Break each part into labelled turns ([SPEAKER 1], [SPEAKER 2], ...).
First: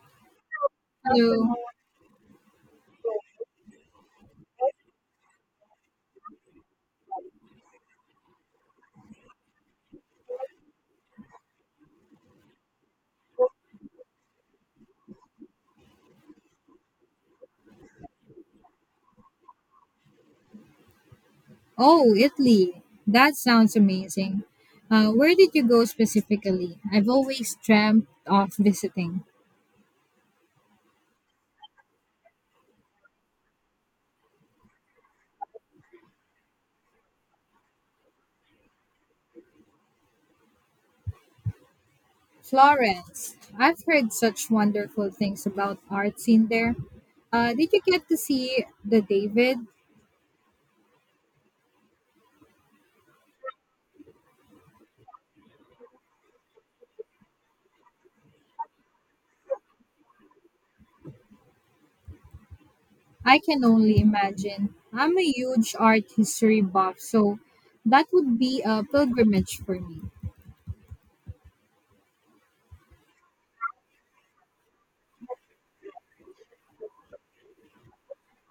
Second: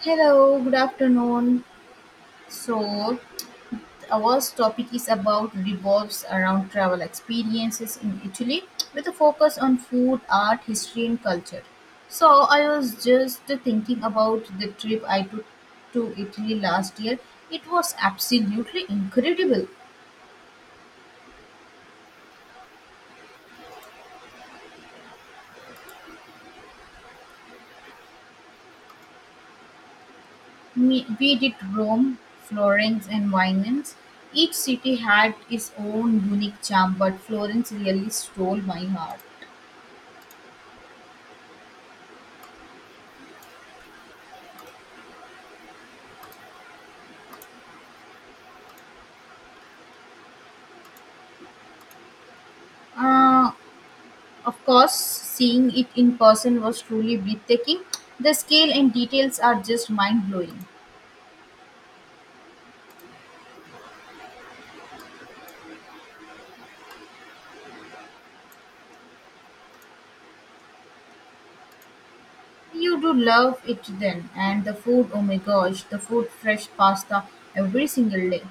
[SPEAKER 1] Hello, good
[SPEAKER 2] Hello.
[SPEAKER 1] afternoon. So, our topic is about revolves around travel experiences in Italy with a focus on food, art, history, and culture. So, I was just thinking about the trip I took to Italy last year. It was absolutely incredible.
[SPEAKER 2] Oh, Italy. That sounds amazing. Where did you go specifically? I've always dreamt of visiting
[SPEAKER 1] We did Rome, Florence, and Venice. Each city had its own unique charm, but Florence really stole my heart.
[SPEAKER 2] Florence. I've heard such wonderful things about art scene there. Did you get to see the David?
[SPEAKER 1] Uh, Of course, seeing it in person was truly breathtaking. The scale and details are just mind blowing.
[SPEAKER 2] I can only imagine. I'm a huge art history buff, so that would be a pilgrimage for me.
[SPEAKER 1] You do love it then, and the food, oh my gosh, the food, fresh pasta every single day.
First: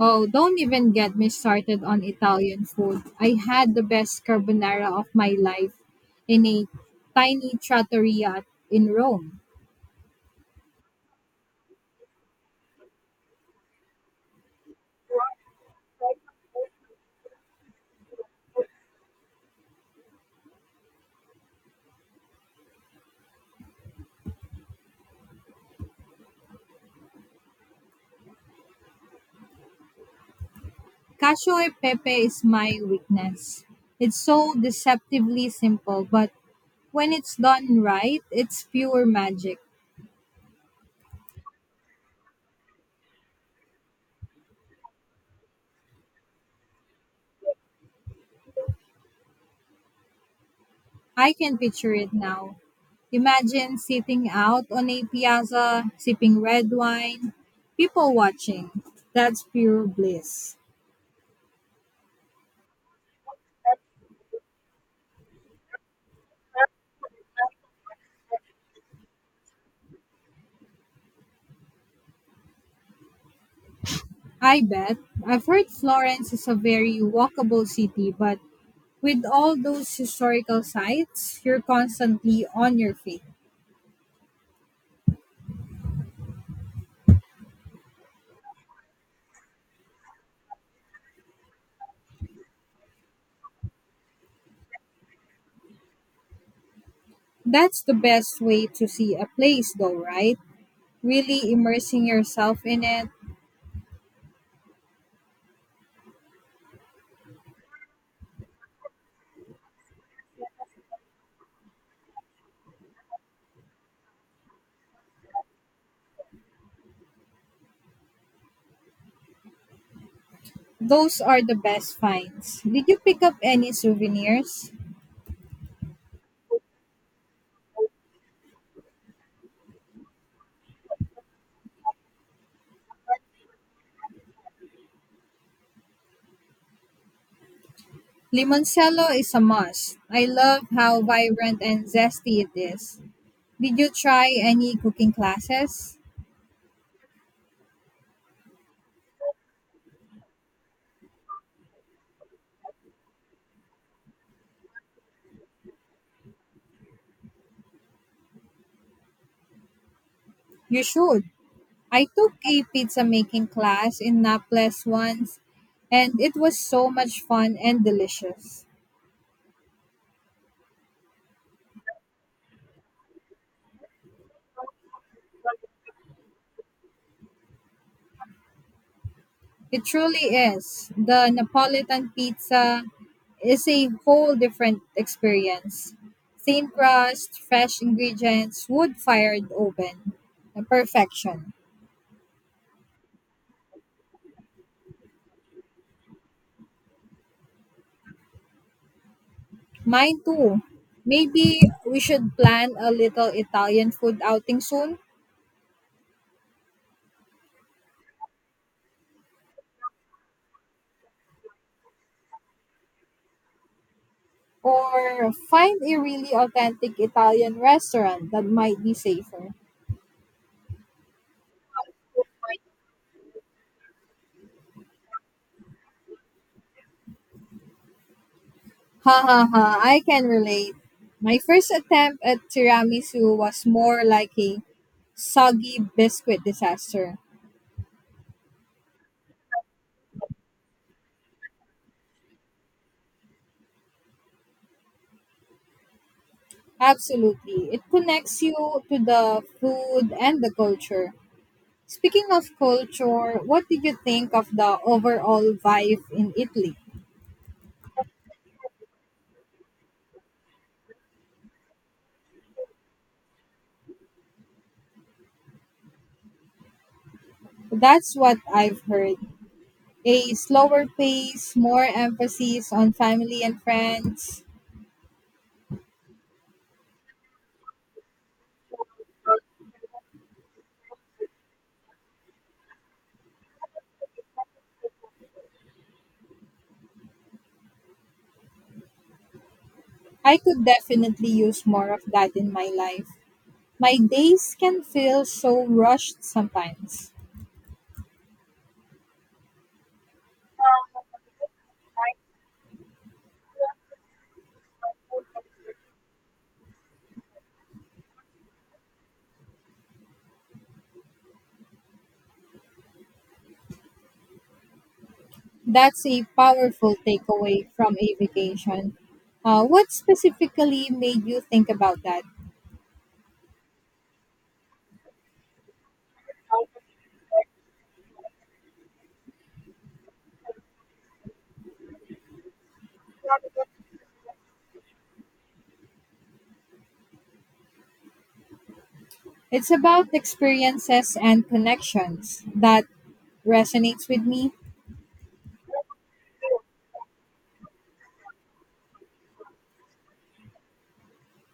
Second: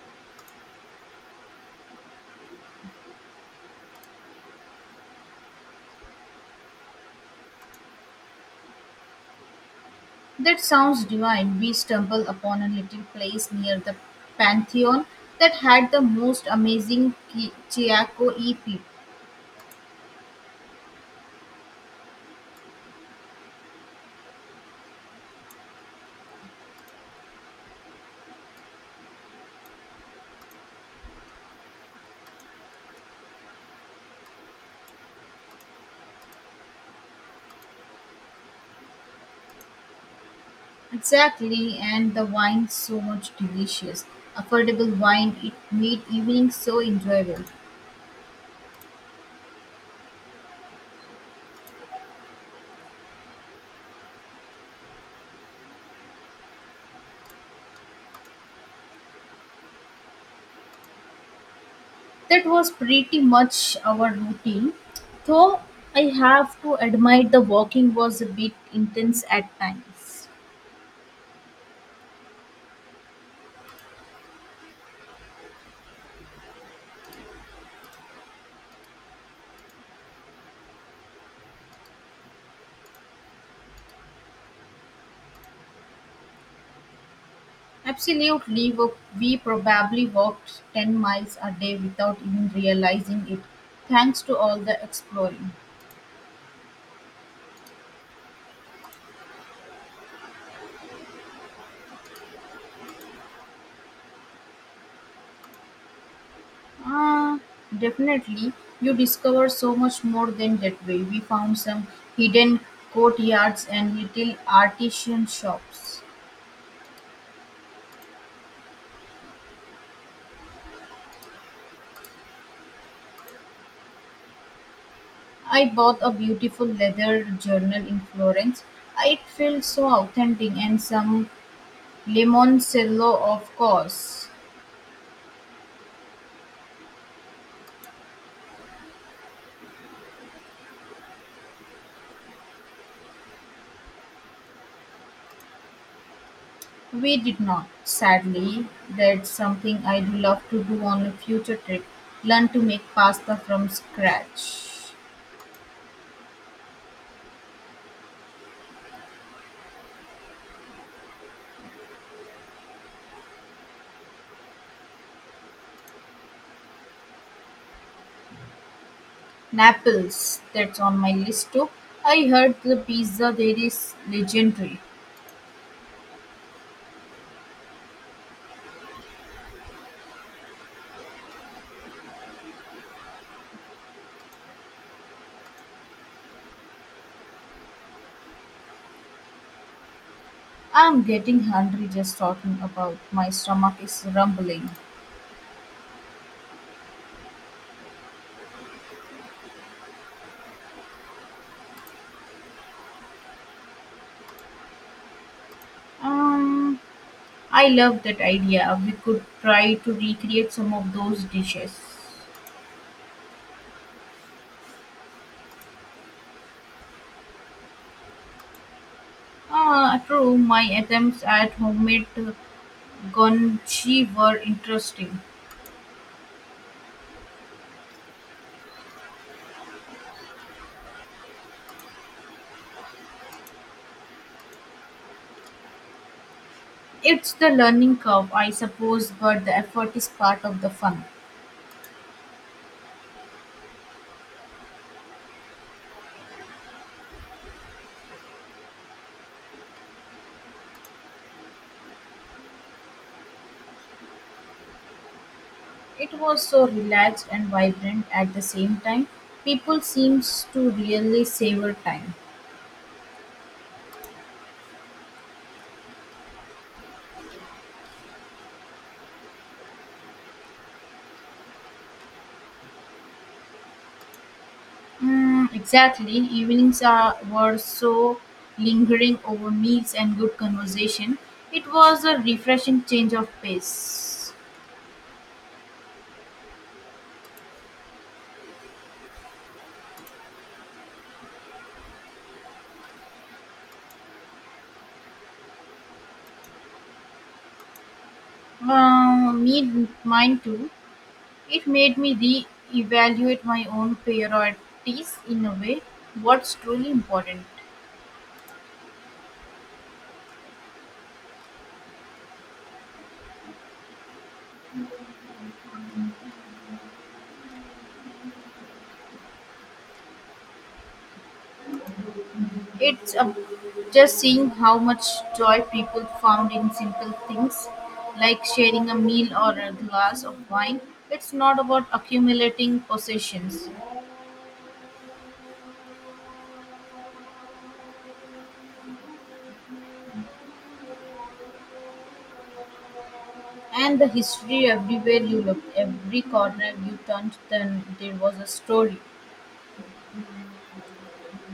[SPEAKER 2] Oh, don't even get me started on Italian food. I had the best carbonara of my life in a tiny trattoria in Rome.
[SPEAKER 1] That sounds divine. We stumbled upon a little place near the Pantheon that had the most amazing Chiaco EP.
[SPEAKER 2] Cacio e pepe is my weakness. It's so deceptively simple, but when it's done right, it's pure magic.
[SPEAKER 1] Exactly, and the wine, so much delicious. Affordable wine, it made evening so enjoyable.
[SPEAKER 2] I can picture it now. Imagine sitting out on a piazza, sipping red wine, people watching. That's pure bliss.
[SPEAKER 1] That was pretty much our routine, though I have to admit the walking was a bit intense at times.
[SPEAKER 2] I bet. I've heard Florence is a very walkable city, but with all those historical sites, you're constantly on your feet.
[SPEAKER 1] Absolutely, we probably walked 10 miles a day without even realizing it, thanks to all the exploring.
[SPEAKER 2] That's the best way to see a place, though, right? Really immersing yourself in it.
[SPEAKER 1] Ah, definitely, you discover so much more than that way. We found some hidden courtyards and little artisan shops.
[SPEAKER 2] Those are the best finds. Did you pick up any souvenirs?
[SPEAKER 1] I bought a beautiful leather journal in Florence. It felt so authentic, and some limoncello, of course.
[SPEAKER 2] Limoncello is a must. I love how vibrant and zesty it is. Did you try any cooking classes?
[SPEAKER 1] We did not, sadly. That's something I'd love to do on a future trip, learn to make pasta from scratch.
[SPEAKER 2] You should. I took a pizza making class in Naples once, and it was so much fun and delicious.
[SPEAKER 1] Naples, that's on my list too. I heard the pizza there is legendary.
[SPEAKER 2] It truly is. The Napolitan pizza is a whole different experience. Thin crust, fresh ingredients, wood fired oven.
[SPEAKER 1] I'm getting
[SPEAKER 2] Perfection.
[SPEAKER 1] hungry just talking about, my stomach is rumbling.
[SPEAKER 2] Mine too. Maybe we should plan a little Italian food outing soon,
[SPEAKER 1] Um, I love that idea. We could try to recreate some of those dishes.
[SPEAKER 2] or find a really authentic Italian restaurant that might be safer.
[SPEAKER 1] Ah, true. My attempts at homemade gonchi were interesting.
[SPEAKER 2] Ha ha ha, I can relate. My first attempt at tiramisu was more like a soggy biscuit disaster.
[SPEAKER 1] It's the learning curve, I suppose, but the effort is part of the fun.
[SPEAKER 2] Absolutely. It connects you to the food and the culture. Speaking of culture, what did you think of the overall vibe
[SPEAKER 1] It
[SPEAKER 2] in
[SPEAKER 1] was so
[SPEAKER 2] Italy?
[SPEAKER 1] relaxed and vibrant at the same time. People seems to really savor time.
[SPEAKER 2] That's what I've heard. A slower pace, more emphasis on family and friends.
[SPEAKER 1] Mm, exactly. Were so lingering over meals and good conversation. It was a refreshing change of pace.
[SPEAKER 2] I could definitely use more of that in my life. My days can feel so rushed sometimes.
[SPEAKER 1] Mine too. It made me re-evaluate my own priorities in a way. What's truly important.
[SPEAKER 2] That's a powerful takeaway from a vacation. What specifically made you think about that?
[SPEAKER 1] It's Just seeing how much joy people found in simple things like sharing a meal or a glass of wine. It's not about accumulating possessions.
[SPEAKER 2] It's about experiences and connections that
[SPEAKER 1] And the
[SPEAKER 2] resonates with me.
[SPEAKER 1] history, everywhere you looked, every corner you turned, then there was a story.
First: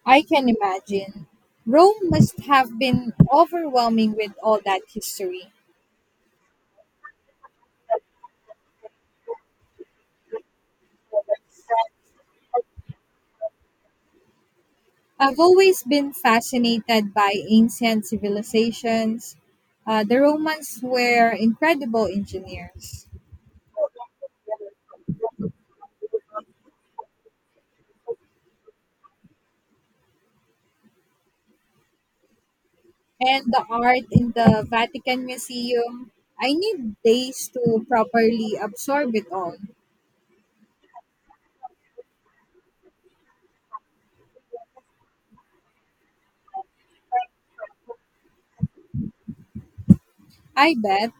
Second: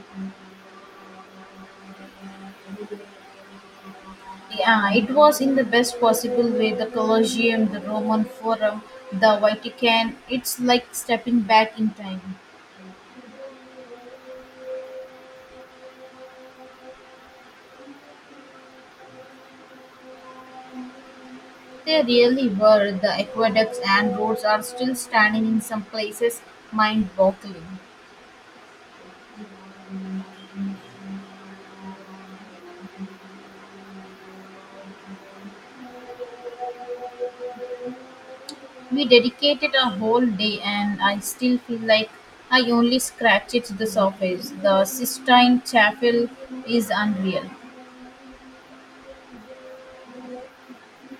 [SPEAKER 2] I can imagine. Rome must have been overwhelming with all that
[SPEAKER 1] Yeah, it was,
[SPEAKER 2] history.
[SPEAKER 1] in the best possible way, the Colosseum, the Roman Forum, the Vatican. It's like stepping back in time.
[SPEAKER 2] I've always been fascinated by ancient civilizations. The Romans were
[SPEAKER 1] They
[SPEAKER 2] incredible
[SPEAKER 1] really were.
[SPEAKER 2] engineers.
[SPEAKER 1] The aqueducts and roads are still standing in some places, mind boggling.
[SPEAKER 2] And the art in the Vatican Museum. I need days to properly
[SPEAKER 1] We
[SPEAKER 2] absorb it all.
[SPEAKER 1] dedicated a whole day, and I still feel like I only scratched the surface. The Sistine Chapel is unreal.
[SPEAKER 2] I bet.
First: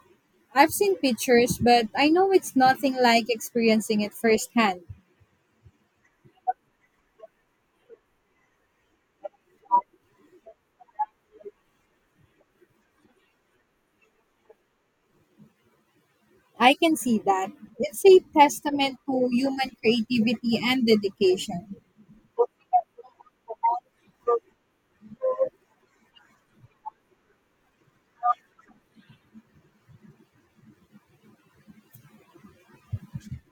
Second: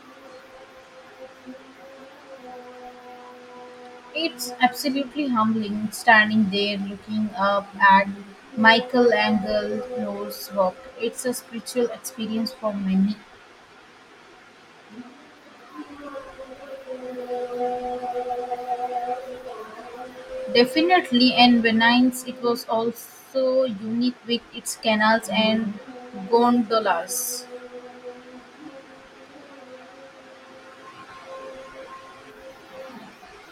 [SPEAKER 2] I've seen pictures, but I know it's nothing like experiencing it
[SPEAKER 1] It's
[SPEAKER 2] firsthand.
[SPEAKER 1] absolutely humbling standing there looking up at Michelangelo's work. It's a spiritual experience for many.
[SPEAKER 2] I can see that. It's a testament to human creativity and
[SPEAKER 1] Definitely, and
[SPEAKER 2] dedication.
[SPEAKER 1] Venice, it was also unique with its canals and gondolas.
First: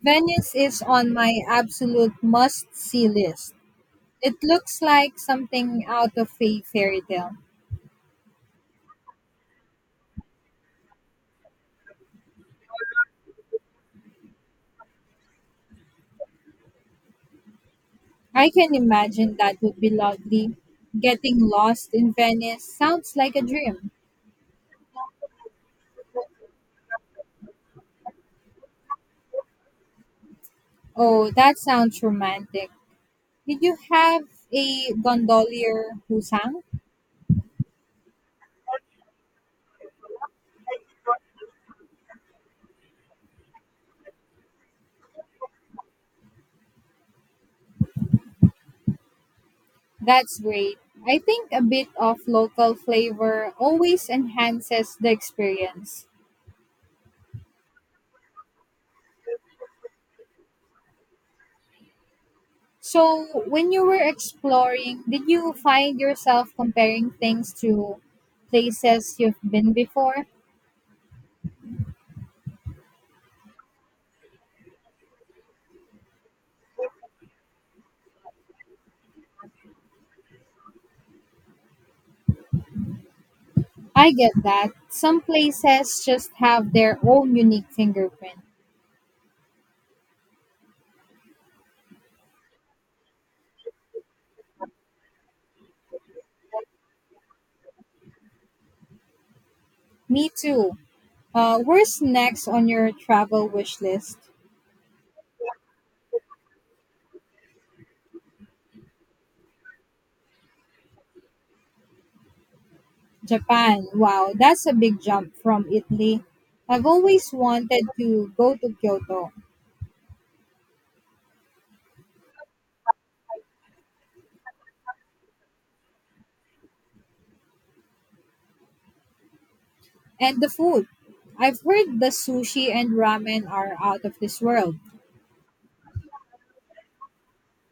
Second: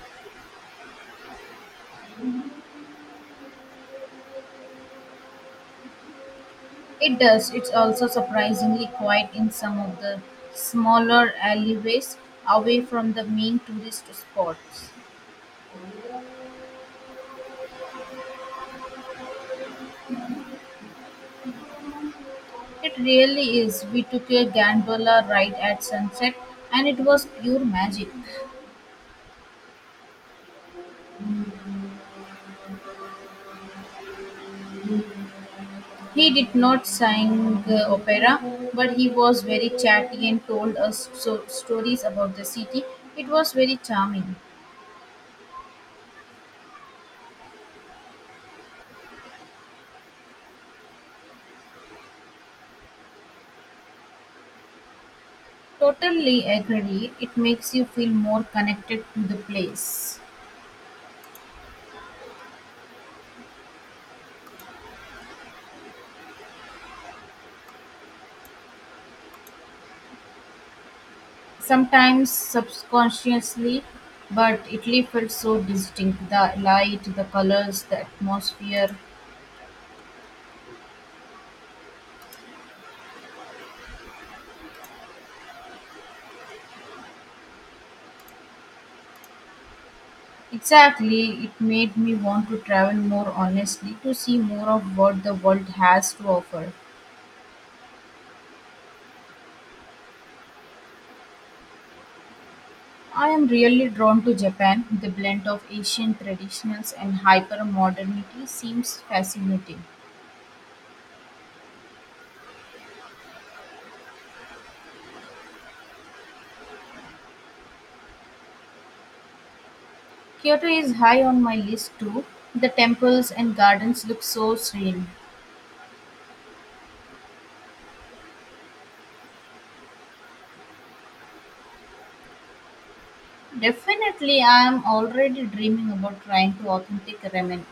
[SPEAKER 2] Venice is on my absolute must see list. It looks like something out of a fairy
[SPEAKER 1] It
[SPEAKER 2] tale.
[SPEAKER 1] does. It's also surprisingly quiet in some of the smaller alleyways away from the main tourist spots.
[SPEAKER 2] I can imagine that would be lovely. Getting lost in Venice
[SPEAKER 1] It
[SPEAKER 2] sounds like a
[SPEAKER 1] really is.
[SPEAKER 2] dream.
[SPEAKER 1] We took a gondola ride at sunset and it was pure magic.
[SPEAKER 2] Oh, that sounds romantic. Did you have a gondolier who
[SPEAKER 1] He did
[SPEAKER 2] sang?
[SPEAKER 1] not sing opera, but he was very chatty and told us stories about the city. It was very charming.
[SPEAKER 2] That's great. I think a bit of local flavor always enhances the experience.
[SPEAKER 1] Totally agree. It makes you feel more connected to the place.
[SPEAKER 2] So, when you were exploring, did you find yourself comparing things to places you've been before?
[SPEAKER 1] Sometimes subconsciously, but Italy felt so distinct, the light, the colors, the atmosphere.
[SPEAKER 2] I get that. Some places just have their own unique fingerprint.
[SPEAKER 1] Exactly, it made me want to travel more honestly, to see more of what the world has to offer.
[SPEAKER 2] Me too. Where's next on your
[SPEAKER 1] I am
[SPEAKER 2] travel wish
[SPEAKER 1] really
[SPEAKER 2] list?
[SPEAKER 1] drawn to Japan. The blend of Asian traditionals and hyper modernity seems fascinating.
[SPEAKER 2] Japan. Wow, that's a big jump from Italy. I've always wanted to go to Kyoto.
[SPEAKER 1] Kyoto is high on my list too. The temples and gardens look so serene.
[SPEAKER 2] And the food. I've heard the sushi and ramen are out of this
[SPEAKER 1] Definitely, I
[SPEAKER 2] world.
[SPEAKER 1] am already dreaming about trying to authentic ramen.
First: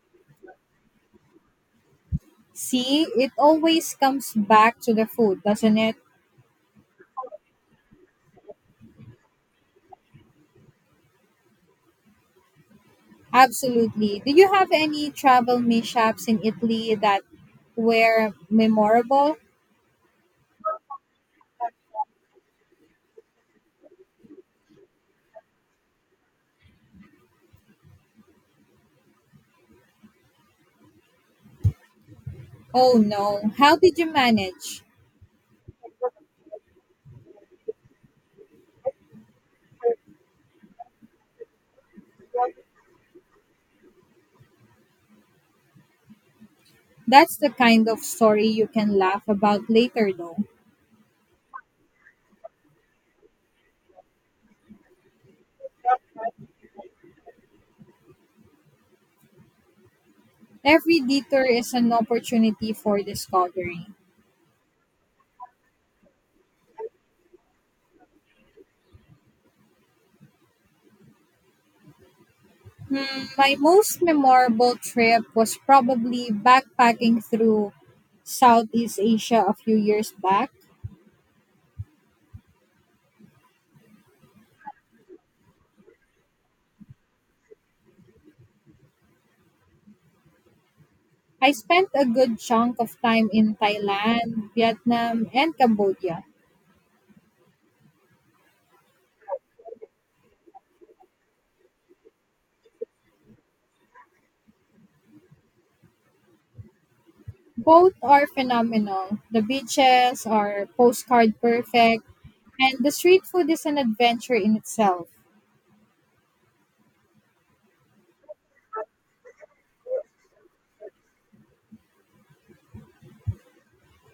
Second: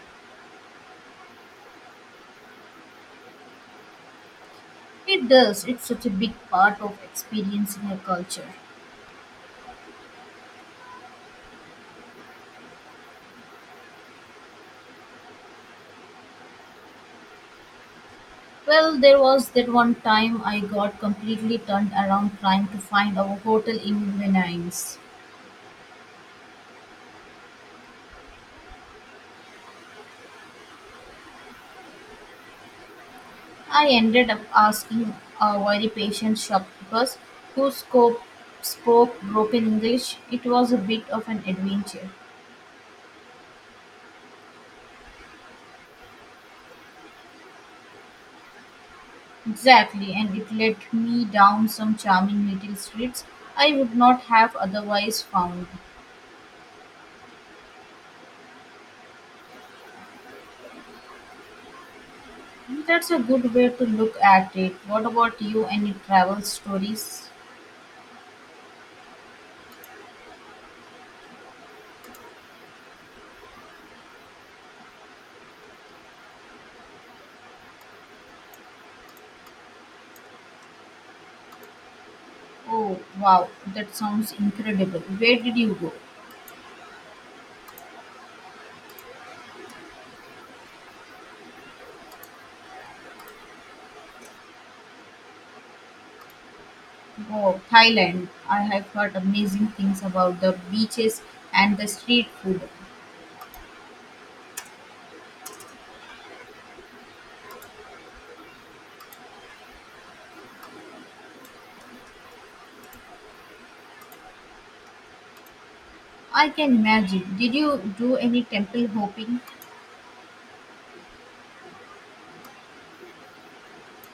[SPEAKER 2] See, it always comes back to the
[SPEAKER 1] It
[SPEAKER 2] food,
[SPEAKER 1] does,
[SPEAKER 2] doesn't
[SPEAKER 1] it's
[SPEAKER 2] it?
[SPEAKER 1] such a big part of experiencing a culture.
[SPEAKER 2] Absolutely. Do you have any travel mishaps in Italy that were
[SPEAKER 1] Well, there
[SPEAKER 2] memorable?
[SPEAKER 1] was that one time I got completely turned around trying to find a hotel in Venice.
[SPEAKER 2] Oh no. How
[SPEAKER 1] I
[SPEAKER 2] did you
[SPEAKER 1] ended up
[SPEAKER 2] manage?
[SPEAKER 1] asking a very patient shopkeeper who spoke broken English. It was a bit of an adventure.
[SPEAKER 2] That's the kind of story you can laugh about later,
[SPEAKER 1] Exactly, and
[SPEAKER 2] though.
[SPEAKER 1] it led me down some charming little streets I would not have otherwise found.
[SPEAKER 2] Every detour is an opportunity for
[SPEAKER 1] That's a good way to
[SPEAKER 2] discovery.
[SPEAKER 1] look at it. What about you? Any travel stories?
[SPEAKER 2] Hmm, my most memorable trip was probably backpacking through Southeast Asia a few years back.
[SPEAKER 1] Oh wow, that sounds incredible. Where did you go?
[SPEAKER 2] I spent a good chunk of time in Thailand, Vietnam, and Cambodia.
[SPEAKER 1] Oh, Thailand. I have heard amazing things about the beaches and the street food.
[SPEAKER 2] Both are phenomenal. The beaches are postcard perfect, and the street food is an adventure in itself.
[SPEAKER 1] I can imagine. Did you do any temple hopping?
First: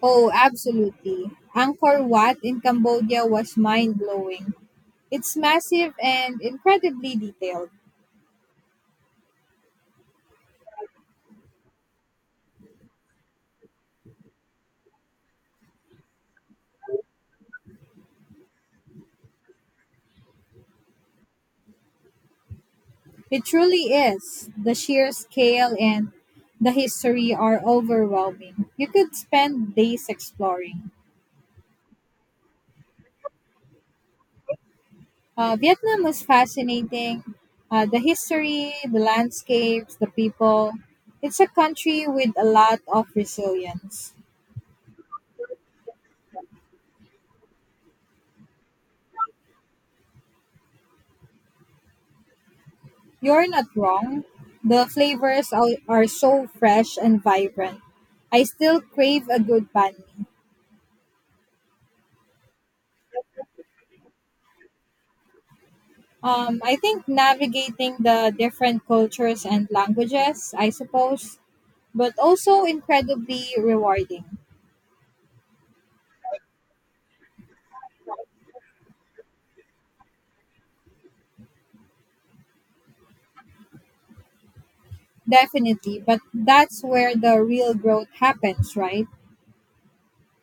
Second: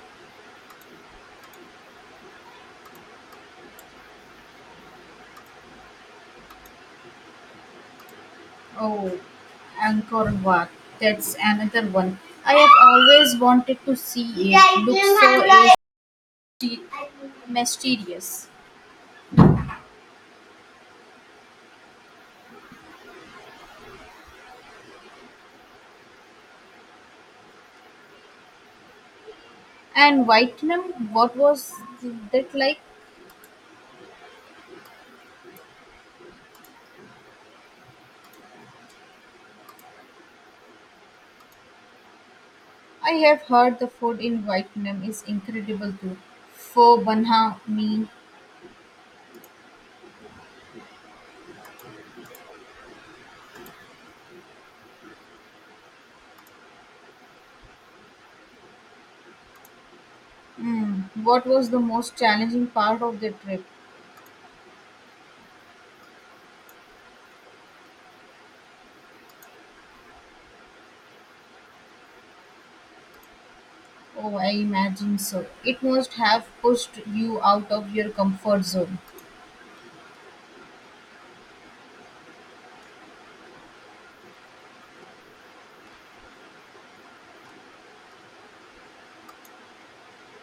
[SPEAKER 2] Oh, absolutely. Angkor Wat in Cambodia was mind blowing. It's massive and incredibly detailed.
[SPEAKER 1] Oh, Angkor Wat. That's another one. I have always wanted to see it. It looks so asti- mysterious.
[SPEAKER 2] It truly is. The sheer scale and the history are overwhelming. You could spend days
[SPEAKER 1] And
[SPEAKER 2] exploring.
[SPEAKER 1] Vietnam, what was that like?
[SPEAKER 2] Vietnam was fascinating. The history, the landscapes, the people. It's a country with a lot of
[SPEAKER 1] I have heard the
[SPEAKER 2] resilience.
[SPEAKER 1] food in Vietnam is incredible too. Pho Banh Mi.
[SPEAKER 2] You're not wrong. The flavors are so fresh and vibrant. I still crave a good banh mi.
[SPEAKER 1] Mm. What was the most challenging part of the trip?
[SPEAKER 2] I think navigating the different cultures and languages, I suppose, but also incredibly rewarding.
[SPEAKER 1] Oh, I imagine so. It must have pushed you out of your comfort zone.
[SPEAKER 2] Definitely, but that's where the real growth happens, right?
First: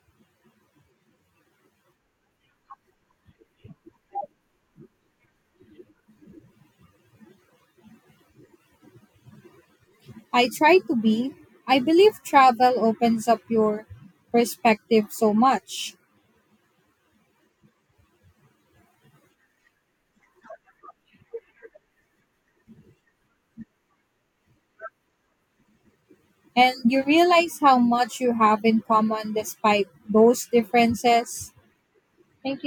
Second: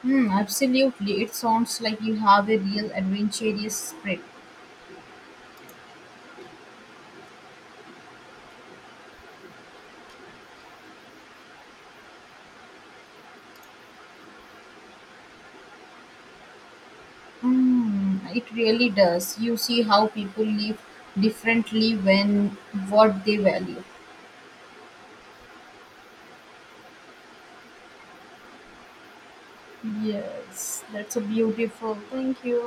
[SPEAKER 1] Hmm, absolutely. It sounds like you have a real adventurous spirit.
[SPEAKER 2] I try to be. I believe travel opens up your perspective so much.
[SPEAKER 1] Hmm, it really does. You see how people live differently when what they value.
[SPEAKER 2] And you realize how much you have in common despite those
[SPEAKER 1] Yes, that's a
[SPEAKER 2] differences.
[SPEAKER 1] beautiful. Thank you.
[SPEAKER 2] Thank